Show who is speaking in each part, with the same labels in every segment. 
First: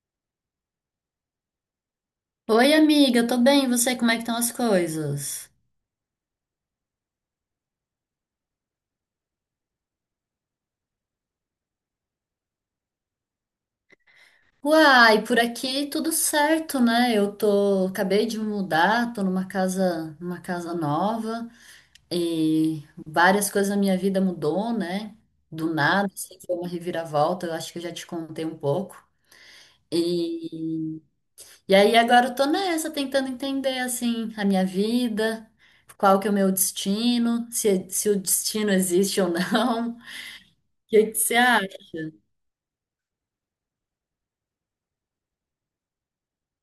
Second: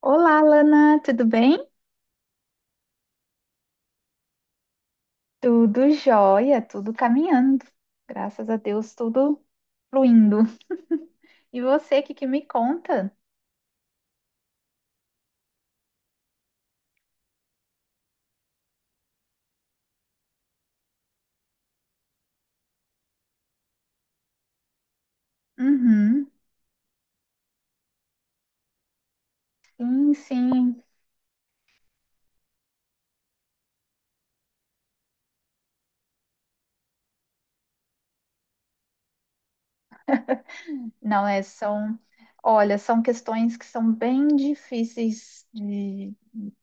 Speaker 1: Olá, Lana, tudo bem?
Speaker 2: Oi, amiga, eu tô bem, e você, como é que estão as coisas?
Speaker 1: Tudo jóia, tudo caminhando. Graças a Deus, tudo fluindo. E você, o que que me conta?
Speaker 2: Uai, por aqui tudo certo, né? Acabei de mudar, tô numa casa nova e várias coisas na minha vida mudou, né? Do nada,
Speaker 1: Uhum.
Speaker 2: assim, foi uma reviravolta, eu acho que eu já te contei um pouco.
Speaker 1: Sim, sim.
Speaker 2: E, e aí agora eu tô nessa, tentando entender, assim, a minha vida, qual que é o meu destino, se o destino existe ou não. O que que
Speaker 1: Não,
Speaker 2: você
Speaker 1: é,
Speaker 2: acha?
Speaker 1: são, olha, são questões que são bem difíceis de,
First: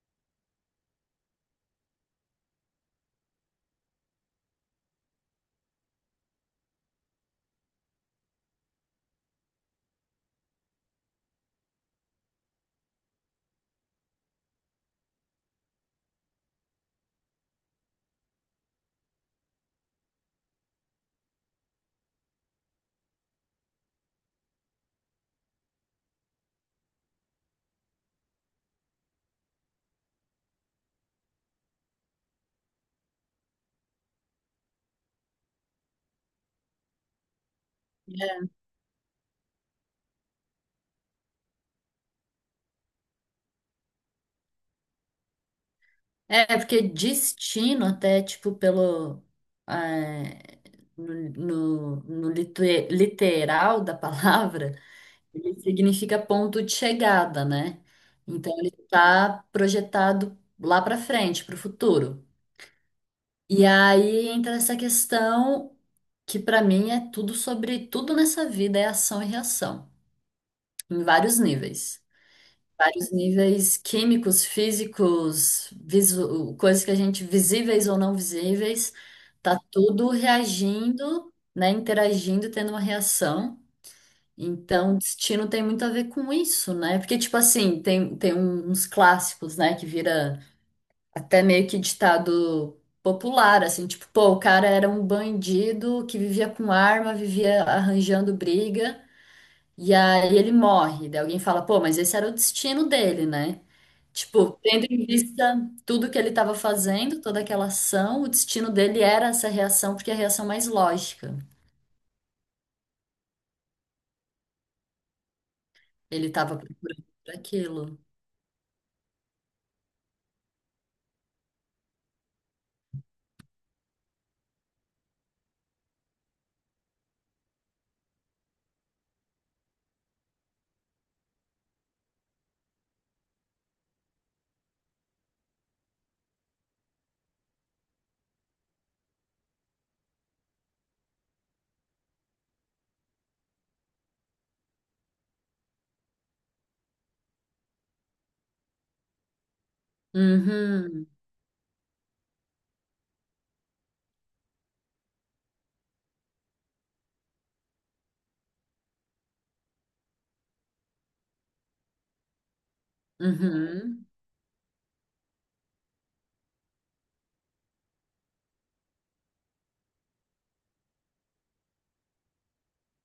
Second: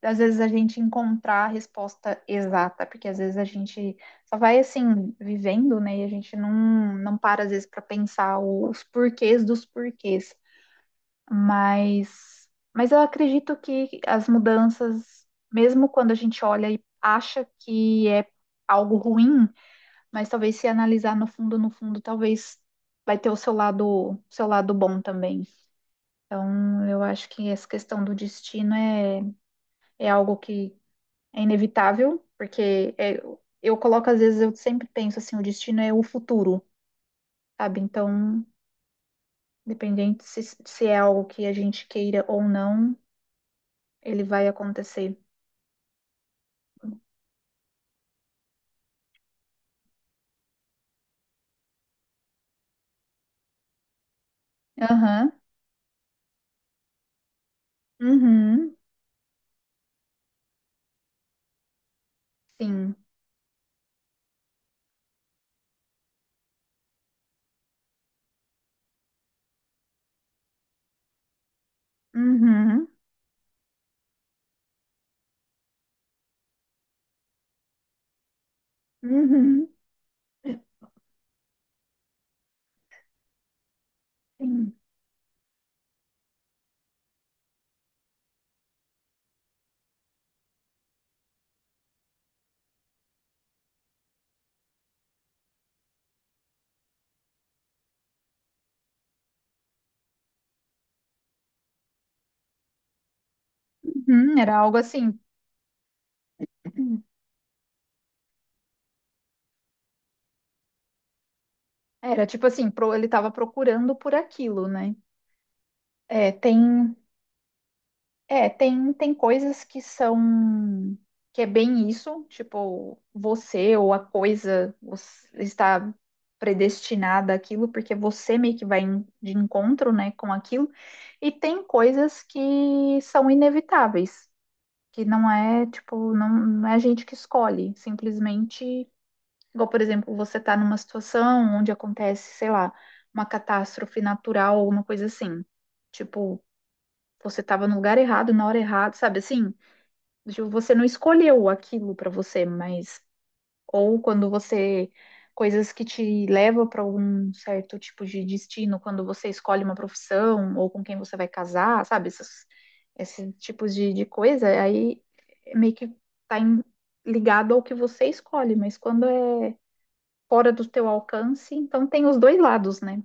Speaker 1: às vezes, a gente encontrar a resposta exata, porque às vezes a gente só vai, assim, vivendo, né? E a gente não para, às vezes, para pensar os porquês dos porquês. Mas, mas eu acredito que as mudanças, mesmo quando a gente olha e acha que é algo ruim, mas talvez se analisar no fundo, no fundo, talvez vai ter o seu lado bom também. Então, eu acho que essa questão do destino é, é algo que é inevitável, porque eu coloco, às vezes, eu sempre penso assim, o destino é o futuro, sabe? Então, independente se é algo que a gente queira ou não, ele vai acontecer.
Speaker 2: Porque destino até, tipo, pelo... é, no literal da palavra,
Speaker 1: Aham.
Speaker 2: ele significa ponto de chegada, né? Então, ele
Speaker 1: Uhum.
Speaker 2: está projetado lá para frente, para o futuro.
Speaker 1: Sim.
Speaker 2: E aí entra essa questão que, para mim, é tudo sobre... Tudo nessa vida é ação e reação, em vários níveis.
Speaker 1: Uhum.
Speaker 2: Vários níveis químicos, físicos, coisas que a gente, visíveis ou não visíveis, tá
Speaker 1: Uhum.
Speaker 2: tudo reagindo, né? Interagindo, tendo uma reação.
Speaker 1: Sim.
Speaker 2: Então, destino tem muito a ver com isso, né? Porque, tipo assim, tem uns clássicos, né? Que vira até meio que ditado popular, assim, tipo, pô, o cara era um bandido que vivia com arma, vivia arranjando briga, e aí ele morre. Daí alguém fala, pô, mas esse era o destino dele, né?
Speaker 1: Uhum.
Speaker 2: Tipo,
Speaker 1: Era algo
Speaker 2: tendo em
Speaker 1: assim.
Speaker 2: vista tudo que ele estava fazendo, toda aquela ação, o destino dele era essa reação, porque é a reação mais lógica.
Speaker 1: Era tipo assim, ele estava procurando por aquilo, né?
Speaker 2: Ele
Speaker 1: É,
Speaker 2: estava
Speaker 1: tem,
Speaker 2: procurando por aquilo.
Speaker 1: tem coisas que são que é bem isso, tipo, você ou a coisa você está predestinada àquilo, porque você meio que de encontro, né, com aquilo. E tem coisas que são inevitáveis. Que não é, tipo, não é a gente que escolhe, simplesmente, igual, por exemplo, você está numa situação onde acontece, sei lá, uma catástrofe natural, alguma coisa assim. Tipo, você estava no lugar errado, na hora errada, sabe assim? Tipo, você não
Speaker 2: Uhum,
Speaker 1: escolheu aquilo para você, mas ou quando você coisas que te levam para um certo tipo de destino, quando você escolhe uma profissão ou com quem você vai casar, sabe? Esses tipos de
Speaker 2: uhum.
Speaker 1: coisa, aí meio que tá em- ligado ao que você escolhe, mas quando é fora do teu alcance, então tem os dois lados, né?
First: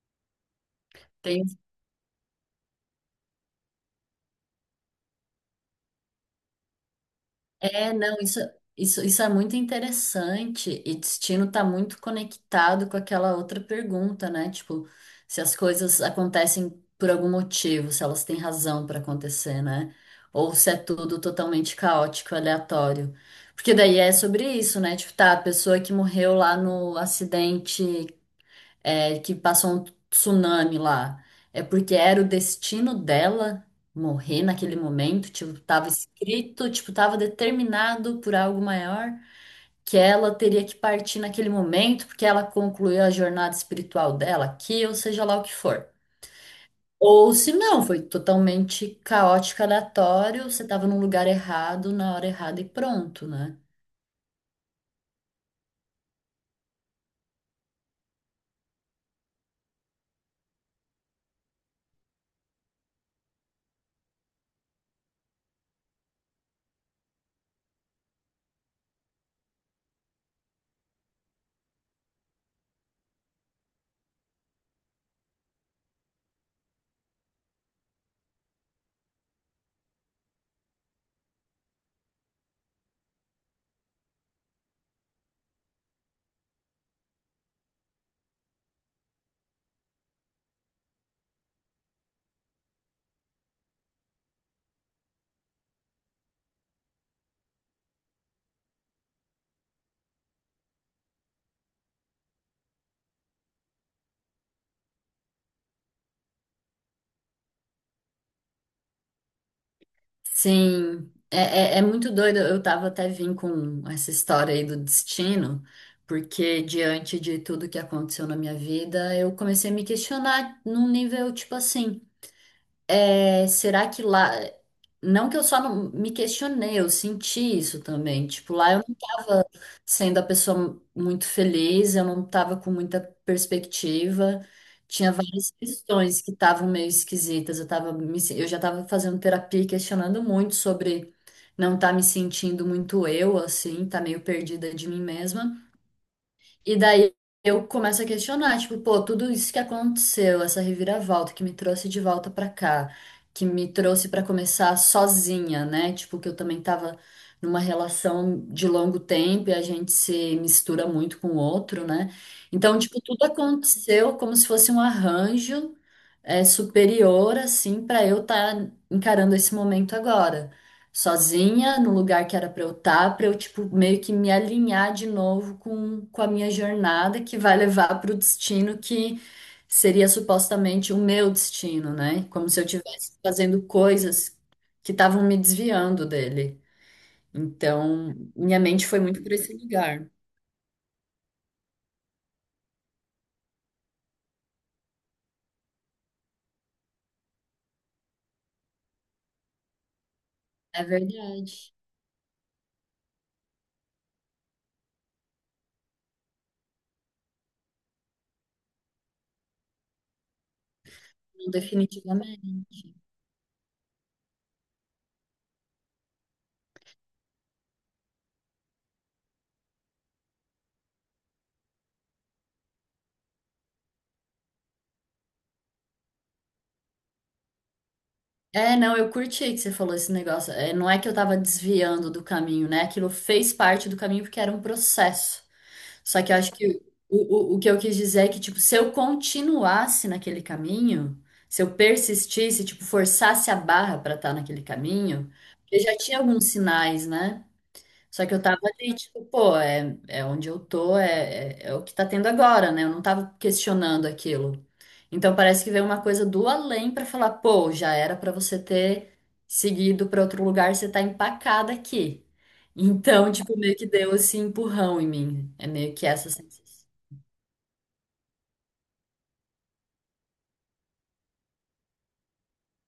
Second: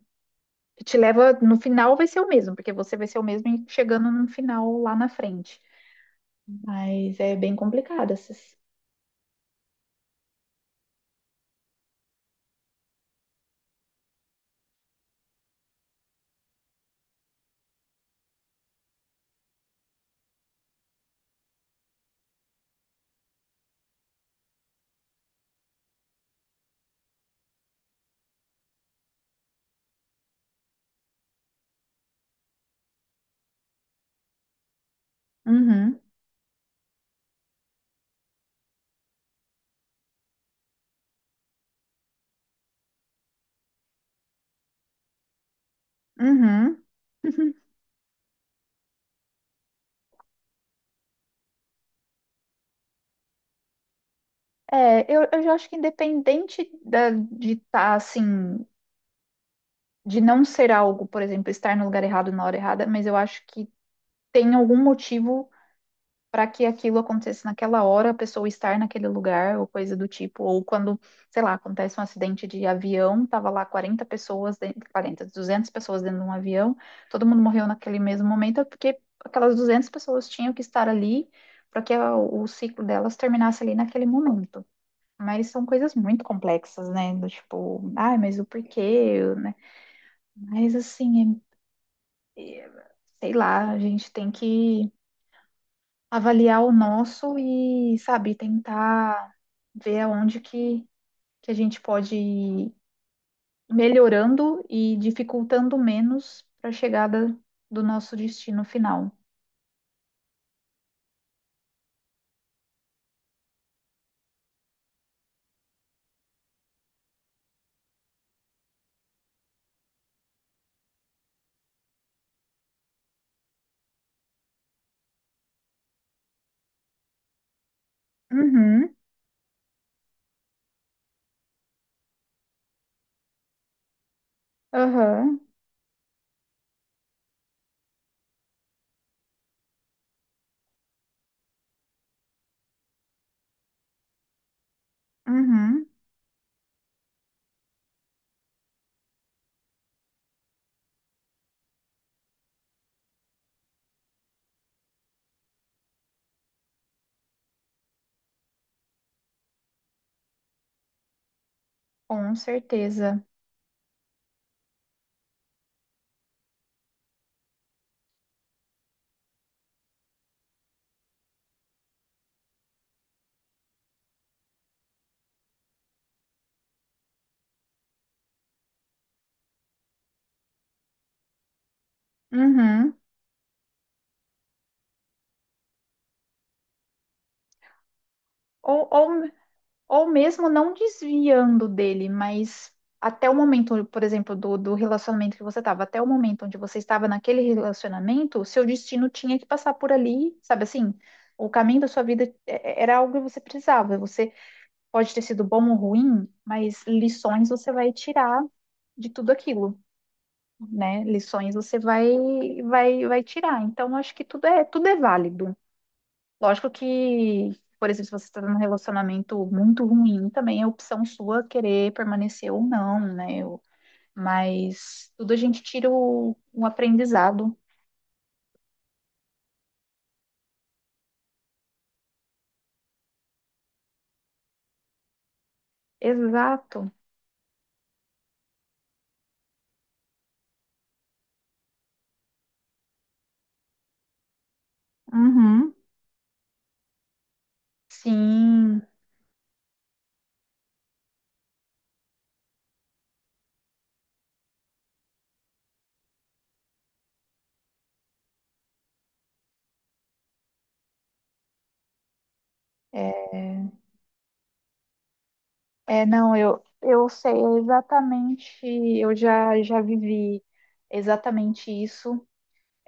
Speaker 1: Que te leva, no final vai ser o mesmo, porque você vai ser o mesmo e chegando no final lá na frente. Mas é bem
Speaker 2: É,
Speaker 1: complicado
Speaker 2: não, isso,
Speaker 1: essas.
Speaker 2: isso, isso é muito interessante e destino está muito conectado com aquela outra pergunta, né? Tipo, se as coisas acontecem por algum motivo, se elas têm razão para acontecer, né? Ou se é tudo totalmente caótico, aleatório. Porque daí é sobre isso, né? Tipo, tá, a pessoa que morreu lá no acidente que passou um tsunami lá. É porque era o destino dela morrer naquele momento, tipo, tava
Speaker 1: Uhum,
Speaker 2: escrito, tipo, tava determinado por algo maior que ela teria que partir naquele momento, porque ela concluiu a jornada espiritual dela aqui, ou seja lá o que for.
Speaker 1: uhum.
Speaker 2: Ou se não, foi totalmente caótico, aleatório, você tava num lugar errado, na hora errada e pronto, né?
Speaker 1: Eu já acho que independente de estar assim, de não ser algo, por exemplo, estar no lugar errado na hora errada, mas eu acho que tem algum motivo para que aquilo aconteça naquela hora, a pessoa estar naquele lugar, ou coisa do tipo, ou quando, sei lá, acontece um acidente de avião, tava lá 40 pessoas, dentro, 40, 200 pessoas dentro de um avião, todo mundo morreu naquele mesmo momento, é porque aquelas 200 pessoas tinham que estar ali para que o ciclo delas terminasse ali naquele momento. Mas são coisas muito complexas, né? Do tipo, ai, mas o porquê, né? Mas assim, é- é- sei lá, a gente tem que avaliar o nosso e, sabe, tentar ver aonde que a gente pode ir melhorando e dificultando menos para a chegada do nosso destino final.
Speaker 2: Sim, é muito doido. Eu tava até vim com essa história aí do destino, porque diante de tudo que aconteceu na minha vida, eu comecei a me questionar num nível tipo assim. É, será que lá. Não que eu só não me questionei, eu senti isso também. Tipo, lá eu não
Speaker 1: Uhum,
Speaker 2: tava sendo a pessoa muito feliz, eu não tava com muita perspectiva. Tinha
Speaker 1: aham,
Speaker 2: várias questões que estavam meio esquisitas. Eu tava me se- eu já tava fazendo terapia e questionando muito sobre não estar me sentindo muito eu, assim, tá meio perdida de mim mesma.
Speaker 1: uhum,
Speaker 2: E daí eu começo a questionar, tipo, pô, tudo isso que aconteceu, essa reviravolta que me trouxe de volta pra cá, que me trouxe pra começar sozinha, né? Tipo, que eu também tava numa relação de longo tempo e a gente se mistura muito com o outro, né?
Speaker 1: com
Speaker 2: Então, tipo, tudo
Speaker 1: certeza.
Speaker 2: aconteceu como se fosse um arranjo superior, assim, pra eu estar encarando esse momento agora sozinha no lugar que era pra eu estar, pra eu tipo meio que me alinhar de novo com a minha jornada que vai levar pro destino que seria supostamente o meu destino, né? Como se eu
Speaker 1: Uhum.
Speaker 2: estivesse fazendo coisas que estavam me desviando dele. Então, minha mente
Speaker 1: Ou,
Speaker 2: foi muito
Speaker 1: ou
Speaker 2: para esse
Speaker 1: Ou
Speaker 2: lugar.
Speaker 1: mesmo não desviando dele, mas até o momento, por exemplo, do relacionamento que você estava, até o momento onde você estava naquele relacionamento, o seu destino tinha que passar por ali, sabe
Speaker 2: É
Speaker 1: assim? O
Speaker 2: verdade.
Speaker 1: caminho da sua vida era algo que você precisava. Você pode ter sido bom ou ruim, mas lições você vai tirar de tudo aquilo, né?
Speaker 2: Não,
Speaker 1: Lições você
Speaker 2: definitivamente.
Speaker 1: vai tirar. Então, acho que tudo é válido. Lógico que, por exemplo, se você está num relacionamento muito ruim, também é opção sua querer permanecer ou não, né? Mas tudo a gente tira um aprendizado.
Speaker 2: É, não, eu curti que você falou esse negócio. É, não é que eu tava desviando do caminho, né? Aquilo fez parte do caminho porque era um processo. Só que eu acho que
Speaker 1: Exato.
Speaker 2: o que eu quis dizer é que, tipo, se eu continuasse naquele caminho, se eu persistisse, tipo, forçasse a barra para estar naquele caminho,
Speaker 1: Uhum.
Speaker 2: eu já tinha alguns sinais, né? Só que eu tava
Speaker 1: Sim.
Speaker 2: ali, tipo, pô, onde eu tô, é o que tá tendo agora, né? Eu não tava questionando aquilo. Então parece que veio uma coisa do além pra falar, pô, já era pra você ter seguido pra outro lugar, você tá empacada aqui. Então, tipo,
Speaker 1: É,
Speaker 2: meio que deu esse empurrão em mim. É meio
Speaker 1: é,
Speaker 2: que essa
Speaker 1: não,
Speaker 2: sensação.
Speaker 1: eu sei exatamente, eu já vivi exatamente isso.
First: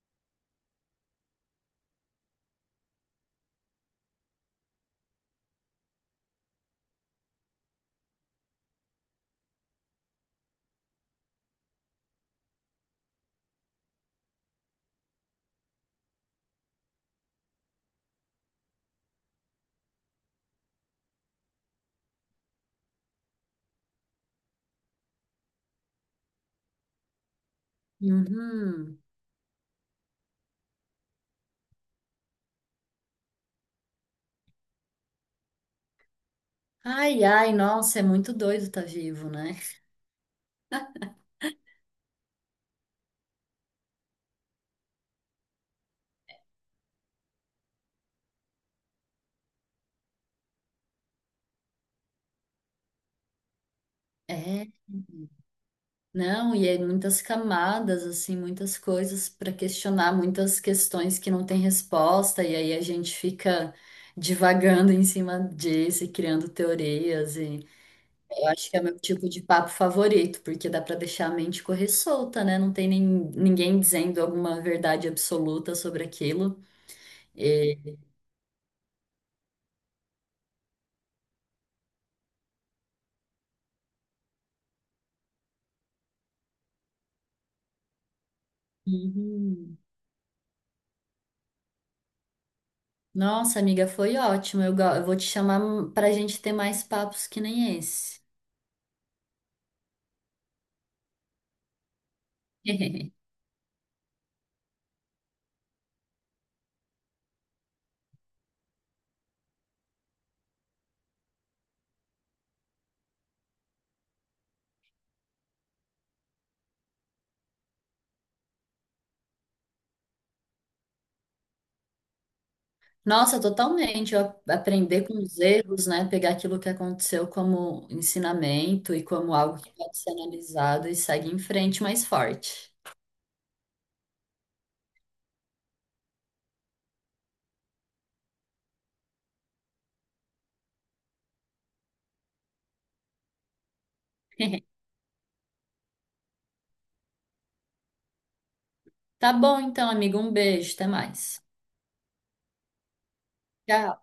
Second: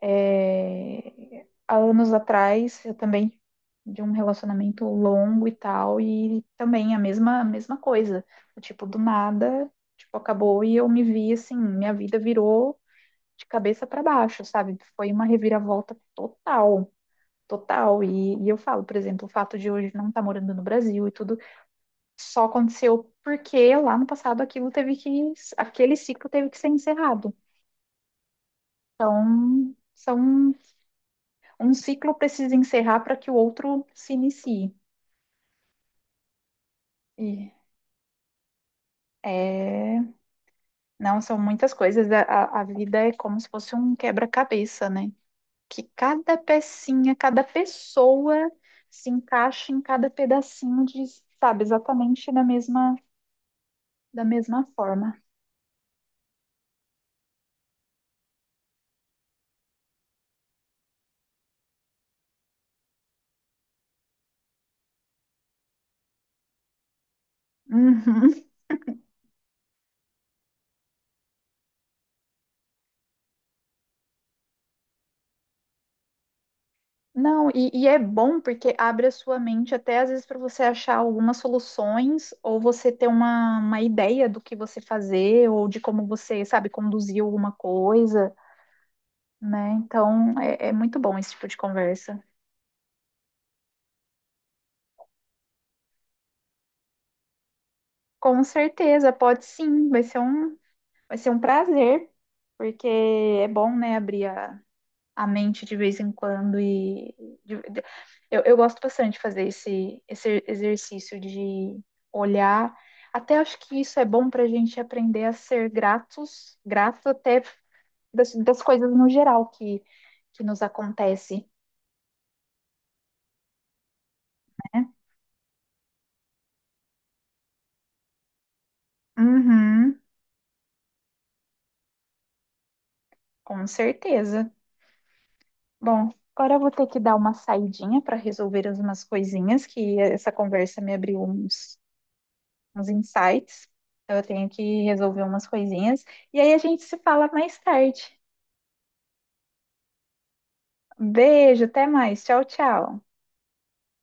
Speaker 1: Há anos atrás, eu também de um relacionamento longo e tal, e também a mesma coisa. Tipo, do nada, tipo, acabou e eu me vi assim, minha vida virou de cabeça para baixo, sabe? Foi uma reviravolta total. Total, e eu falo, por exemplo, o fato de hoje não estar morando no Brasil e tudo só aconteceu porque lá no passado aquilo teve que, aquele ciclo teve que ser encerrado.
Speaker 2: Uhum.
Speaker 1: Então, são um ciclo precisa encerrar para que o outro se inicie.
Speaker 2: Ai, ai,
Speaker 1: E
Speaker 2: nossa, é muito doido tá vivo, né?
Speaker 1: é, não, são muitas coisas. A vida é como se fosse um quebra-cabeça, né? Que cada pecinha, cada pessoa se encaixa em cada pedacinho de, sabe, exatamente da
Speaker 2: É.
Speaker 1: mesma forma.
Speaker 2: Não, e aí muitas camadas, assim, muitas coisas para questionar, muitas questões que não têm resposta, e aí a gente fica divagando em cima disso e criando teorias, e
Speaker 1: Uhum.
Speaker 2: eu acho que é o meu tipo de papo favorito, porque dá para deixar a mente correr solta, né? Não tem nem, ninguém dizendo alguma verdade absoluta sobre aquilo.
Speaker 1: Não, e é
Speaker 2: E...
Speaker 1: bom porque abre a sua mente até às vezes para você achar algumas soluções ou você ter uma ideia do que você fazer ou de como você, sabe, conduzir alguma coisa, né?
Speaker 2: Uhum.
Speaker 1: Então é muito bom esse tipo de conversa.
Speaker 2: Nossa, amiga, foi ótimo. Eu vou te chamar para a gente ter mais papos que nem esse.
Speaker 1: Com certeza, pode sim, vai ser um prazer, porque é bom, né, abrir a mente de vez em quando e de- de- eu gosto bastante de fazer esse exercício de olhar. Até acho que isso é bom para a gente aprender a ser gratos, grato até das coisas no geral que nos acontece,
Speaker 2: Nossa, totalmente. Eu
Speaker 1: né?
Speaker 2: aprender com os erros, né? Pegar aquilo que aconteceu como ensinamento e como algo que pode
Speaker 1: Uhum,
Speaker 2: ser analisado e segue em frente mais forte.
Speaker 1: com certeza. Bom, agora eu vou ter que dar uma saidinha para resolver umas coisinhas que essa conversa me abriu uns insights. Então, eu tenho que resolver umas coisinhas. E aí a gente se fala mais tarde.
Speaker 2: Tá bom, então, amigo. Um beijo. Até mais.
Speaker 1: Beijo, até mais. Tchau, tchau.
Speaker 2: Tchau.